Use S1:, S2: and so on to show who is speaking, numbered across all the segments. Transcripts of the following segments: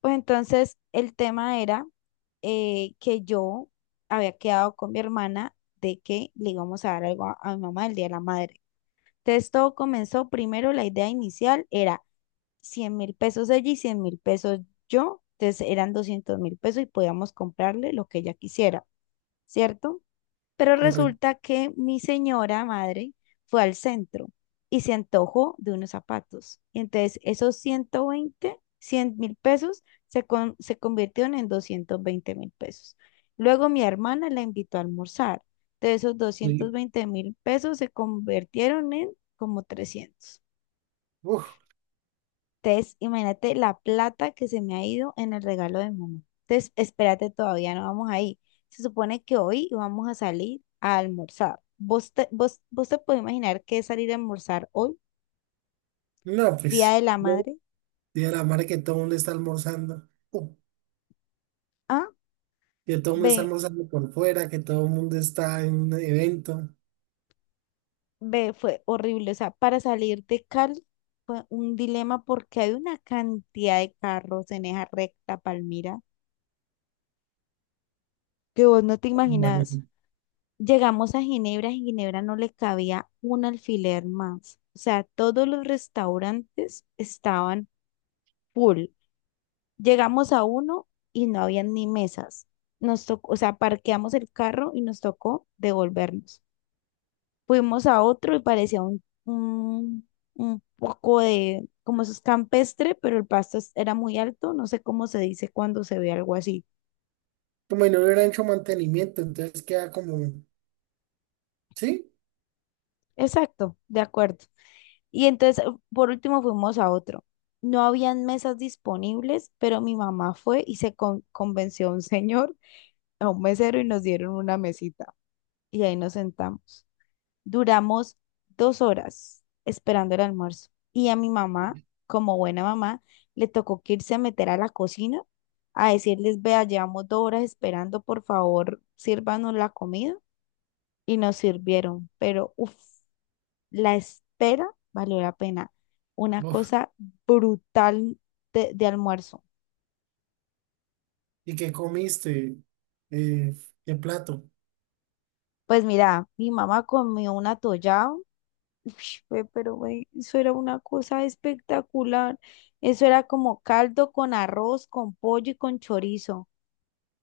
S1: Pues entonces el tema era que yo había quedado con mi hermana de que le íbamos a dar algo a mi mamá el Día de la Madre. Entonces todo comenzó, primero la idea inicial era 100 mil pesos ella y 100 mil pesos yo, entonces eran 200 mil pesos y podíamos comprarle lo que ella quisiera, ¿cierto? Pero
S2: Correcto.
S1: resulta que mi señora madre fue al centro y se antojó de unos zapatos. Y entonces esos 120 100 mil pesos se convirtieron en 220 mil pesos. Luego mi hermana la invitó a almorzar. De esos
S2: Y,
S1: 220 mil pesos se convirtieron en como 300
S2: uf,
S1: entonces, imagínate la plata que se me ha ido en el regalo de mamá. Entonces, espérate, todavía no vamos ahí. Se supone que hoy vamos a salir a almorzar. ¿Vos te puedes imaginar qué es salir a almorzar hoy,
S2: no,
S1: Día
S2: pues,
S1: de la Madre?
S2: día la madre que todo el mundo está almorzando,
S1: A,
S2: que todo el mundo está
S1: B,
S2: almorzando por fuera, que todo el mundo está en un evento.
S1: Fue horrible. O sea, para salir de Cali fue un dilema porque hay una cantidad de carros en esa recta, Palmira, que vos no te imaginas.
S2: Imagino.
S1: Llegamos a Ginebra, en Ginebra no le cabía un alfiler más. O sea, todos los restaurantes estaban full. Llegamos a uno y no había ni mesas. Nos tocó, o sea, parqueamos el carro y nos tocó devolvernos. Fuimos a otro y parecía un poco de, como eso es campestre, pero el pasto era muy alto. No sé cómo se dice cuando se ve algo así.
S2: Como si no hubiera hecho mantenimiento, entonces queda como, ¿sí?
S1: Exacto, de acuerdo. Y entonces, por último, fuimos a otro. No habían mesas disponibles, pero mi mamá fue y convenció a un señor, a un mesero, y nos dieron una mesita. Y ahí nos sentamos. Duramos dos horas esperando el almuerzo. Y a mi mamá, como buena mamá, le tocó que irse a meter a la cocina a decirles, vea, llevamos dos horas esperando, por favor, sírvanos la comida. Y nos sirvieron, pero uff, la espera valió la pena. Una
S2: Uf,
S1: cosa brutal de almuerzo.
S2: ¿y qué comiste? Eh, ¿Qué plato?
S1: Pues mira, mi mamá comió un atollado. Ush, güey, pero güey, eso era una cosa espectacular. Eso era como caldo con arroz, con pollo y con chorizo.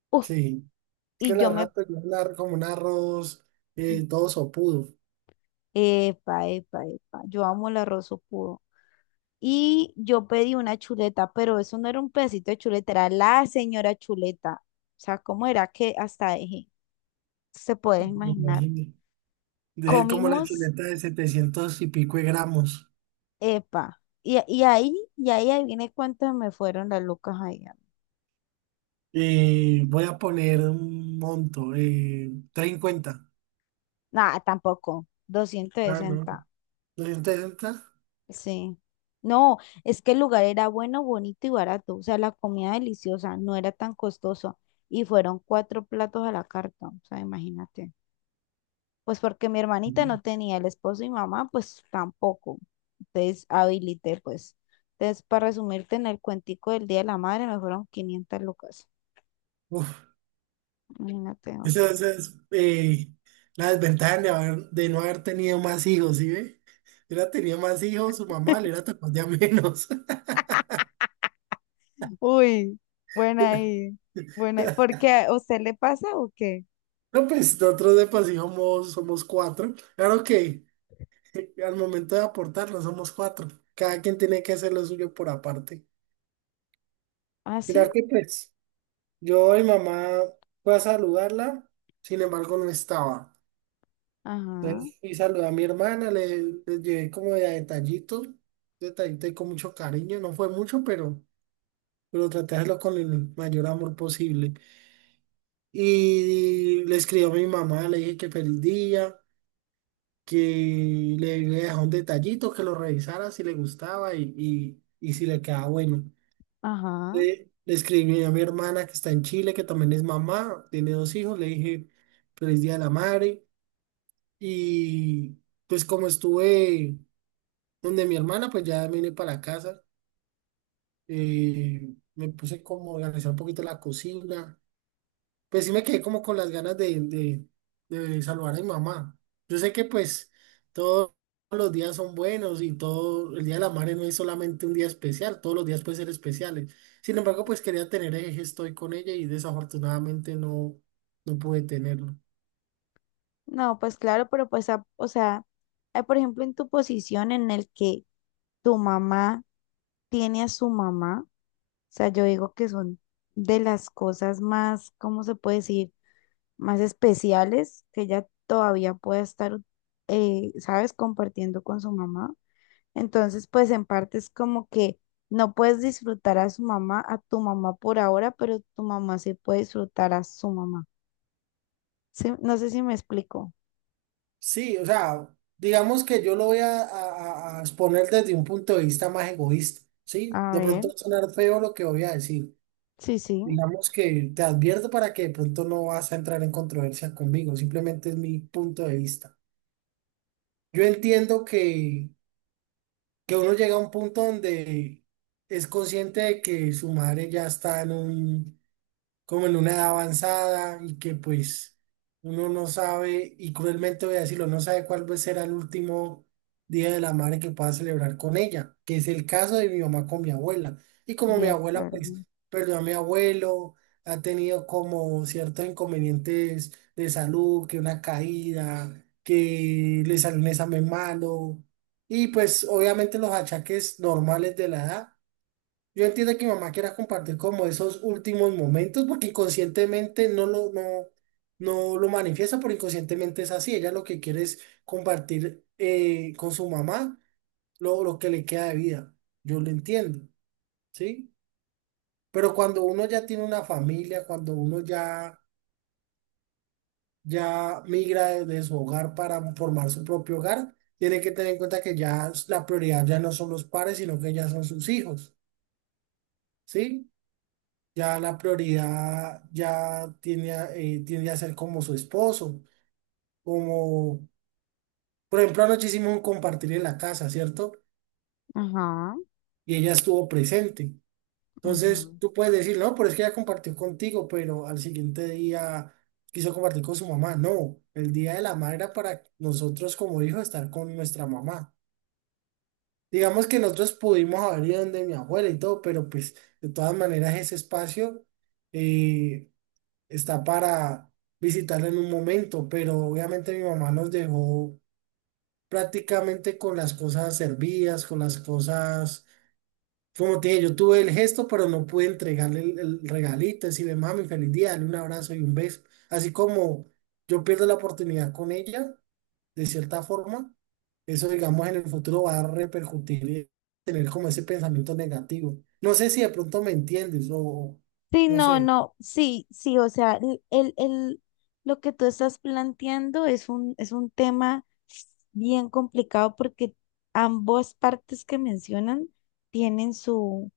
S1: Uf,
S2: Sí, es que
S1: y
S2: la
S1: yo me...
S2: rata es como un arroz todo sopudo.
S1: Epa, epa, epa. Yo amo el arroz puro. Y yo pedí una chuleta, pero eso no era un pedacito de chuleta, era la señora chuleta. O sea, ¿cómo era que hasta dejé? Se puede
S2: Me
S1: imaginar.
S2: imagino. Debe ser como la
S1: Comimos,
S2: chuleta de 700 y pico de gramos.
S1: epa, y ahí adiviné cuántas me fueron las lucas ahí.
S2: Y voy a poner un monto, 50.
S1: Nada, tampoco, doscientos
S2: Ah, no.
S1: sesenta
S2: 350.
S1: sí. No, es que el lugar era bueno, bonito y barato, o sea, la comida deliciosa, no era tan costoso, y fueron cuatro platos a la carta, o sea, imagínate. Pues porque mi hermanita no
S2: Ujú.
S1: tenía el esposo y mamá, pues tampoco, entonces habilité, pues. Entonces, para resumirte en el cuentico del Día de la Madre, me fueron 500 lucas.
S2: Uf,
S1: Imagínate
S2: esa,
S1: vos.
S2: esa es la desventaja de, de no haber tenido más hijos, ¿sí ve? Si hubiera tenido más hijos, su mamá le hubiera tocado ya menos.
S1: Uy, buena ahí. Buena ahí. ¿Por qué? ¿A usted le pasa o qué?
S2: No, pues nosotros de por sí somos cuatro. Claro que al momento de aportarlo somos cuatro. Cada quien tiene que hacer lo suyo por aparte.
S1: Ah,
S2: Mira
S1: sí.
S2: que pues. Yo y mamá fue a saludarla, sin embargo no estaba.
S1: Ajá,
S2: Entonces fui a saludar a mi hermana, le llevé como de a detallitos, detallitos y con mucho cariño, no fue mucho, pero traté de hacerlo con el mayor amor posible. Y le escribí a mi mamá, le dije que feliz día, que le dejé un detallito, que lo revisara si le gustaba y si le quedaba bueno.
S1: ajá.
S2: Le escribí a mi hermana que está en Chile, que también es mamá, tiene dos hijos, le dije feliz día de la madre y pues como estuve donde mi hermana, pues ya vine para la casa. Me puse como a organizar un poquito la cocina. Pues sí me quedé como con las ganas de saludar a mi mamá. Yo sé que pues todos los días son buenos y todo el Día de la Madre no es solamente un día especial, todos los días pueden ser especiales. Sin embargo, pues quería tener ese gesto ahí con ella y desafortunadamente no pude tenerlo.
S1: No, pues claro, pero pues, o sea, por ejemplo, en tu posición en el que tu mamá tiene a su mamá, o sea, yo digo que son de las cosas más, ¿cómo se puede decir? Más especiales que ella todavía pueda estar, ¿sabes? Compartiendo con su mamá. Entonces, pues en parte es como que no puedes disfrutar a su mamá, a tu mamá por ahora, pero tu mamá sí puede disfrutar a su mamá. Sí, no sé si me explico.
S2: Sí, o sea, digamos que yo lo voy a exponer desde un punto de vista más egoísta, ¿sí?
S1: A
S2: De
S1: ver,
S2: pronto va a sonar feo lo que voy a decir.
S1: sí, sí,
S2: Digamos que te advierto para que de pronto no vas a entrar en controversia conmigo, simplemente es mi punto de vista. Yo entiendo que uno llega a un punto donde es consciente de que su madre ya está como en una edad avanzada y que pues uno no sabe, y cruelmente voy a decirlo, no sabe cuál va a ser el último día de la madre que pueda celebrar con ella, que es el caso de mi mamá con mi abuela. Y como
S1: de
S2: mi abuela
S1: acuerdo.
S2: pues perdió a mi abuelo, ha tenido como ciertos inconvenientes de salud, que una caída, que le salió un examen malo, y pues obviamente los achaques normales de la edad. Yo entiendo que mi mamá quiera compartir como esos últimos momentos, porque inconscientemente no lo manifiesta, pero inconscientemente es así. Ella lo que quiere es compartir con su mamá lo que le queda de vida. Yo lo entiendo, ¿sí? Pero cuando uno ya tiene una familia, cuando uno ya migra de su hogar para formar su propio hogar, tiene que tener en cuenta que ya la prioridad ya no son los padres, sino que ya son sus hijos, ¿sí? Ya la prioridad ya tiende tiende a ser como su esposo, como, por ejemplo, anoche hicimos un compartir en la casa, ¿cierto?
S1: Ajá,
S2: Y ella estuvo presente.
S1: ajá.
S2: Entonces, tú puedes decir, no, pero es que ella compartió contigo, pero al siguiente día quiso compartir con su mamá. No, el Día de la Madre era para nosotros como hijos estar con nuestra mamá. Digamos que nosotros pudimos haber ido donde mi abuela y todo, pero pues de todas maneras ese espacio eh, está para visitarla en un momento, pero obviamente mi mamá nos dejó prácticamente con las cosas servidas, con las cosas, como te dije, yo tuve el gesto, pero no pude entregarle el regalito, decirle, mami, feliz día, dale un abrazo y un beso. Así como yo pierdo la oportunidad con ella, de cierta forma, eso digamos en el futuro va a repercutir y tener como ese pensamiento negativo. No sé si de pronto me entiendes o
S1: Sí,
S2: no
S1: no,
S2: sé.
S1: no, sí, sí, o sea, lo que tú estás planteando es un tema bien complicado porque ambas partes que mencionan tienen su,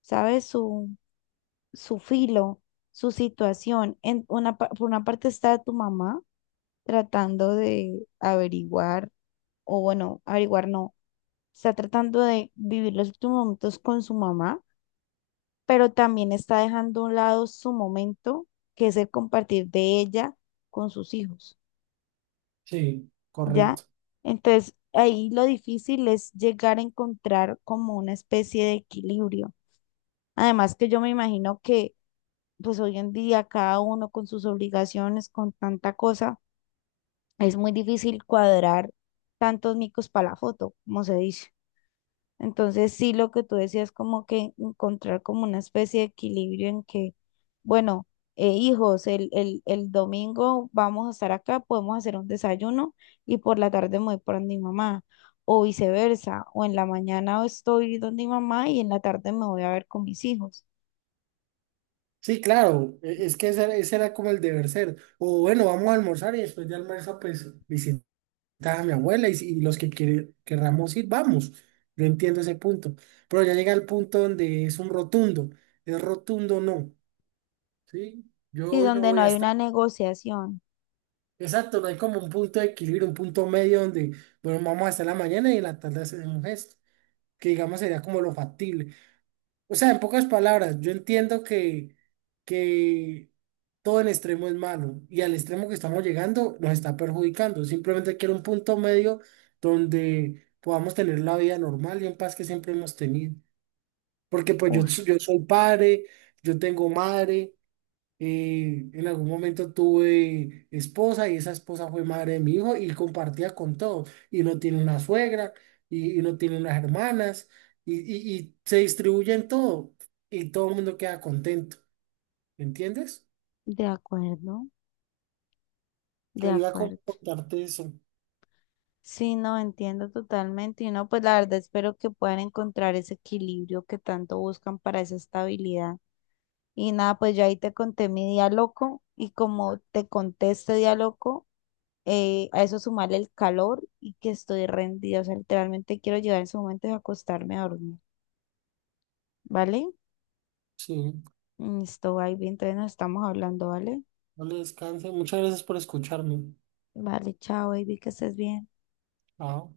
S1: ¿sabes? Su filo, su situación. En una, por una parte está tu mamá tratando de averiguar, o bueno, averiguar no, está tratando de vivir los últimos momentos con su mamá, pero también está dejando a un lado su momento, que es el compartir de ella con sus hijos,
S2: Sí,
S1: ¿ya?
S2: correcto.
S1: Entonces, ahí lo difícil es llegar a encontrar como una especie de equilibrio. Además que yo me imagino que pues hoy en día cada uno con sus obligaciones, con tanta cosa, es muy difícil cuadrar tantos micos para la foto, como se dice. Entonces, sí, lo que tú decías, como que encontrar como una especie de equilibrio en que, bueno, hijos, el domingo vamos a estar acá, podemos hacer un desayuno y por la tarde me voy por mi mamá, o viceversa, o en la mañana estoy donde mi mamá y en la tarde me voy a ver con mis hijos.
S2: Sí, claro, es que ese era como el deber ser. O bueno, vamos a almorzar y después de almuerzo, pues visitar a mi abuela y, si- y los que querramos ir, vamos. Yo entiendo ese punto. Pero ya llega el punto donde es un rotundo. Es rotundo, no. ¿Sí? Yo
S1: Sí,
S2: hoy no
S1: donde no
S2: voy a
S1: hay una
S2: estar.
S1: negociación.
S2: Exacto, no hay como un punto de equilibrio, un punto medio donde, bueno, vamos hasta la mañana y en la tarde hacemos esto. Que digamos sería como lo factible. O sea, en pocas palabras, yo entiendo que todo el extremo es malo y al extremo que estamos llegando nos está perjudicando. Simplemente quiero un punto medio donde podamos tener la vida normal y en paz que siempre hemos tenido. Porque pues
S1: Uf,
S2: yo soy padre, yo tengo madre, en algún momento tuve esposa y esa esposa fue madre de mi hijo y compartía con todos. Y uno tiene una suegra y uno tiene unas hermanas y se distribuyen todo y todo el mundo queda contento. ¿Me entiendes?
S1: de acuerdo, de
S2: Quería como
S1: acuerdo.
S2: contarte eso.
S1: Sí, no entiendo totalmente. Y no, pues la verdad espero que puedan encontrar ese equilibrio que tanto buscan para esa estabilidad. Y nada, pues yo ahí te conté mi día loco y como te conté este día loco, a eso sumarle el calor y que estoy rendida. O sea, literalmente quiero llegar en su momento y acostarme a dormir. ¿Vale?
S2: Sí,
S1: Listo, baby. Entonces nos estamos hablando, ¿vale?
S2: no le descanse. Muchas gracias por escucharme.
S1: Vale, chao, baby, que estés bien.
S2: Chao.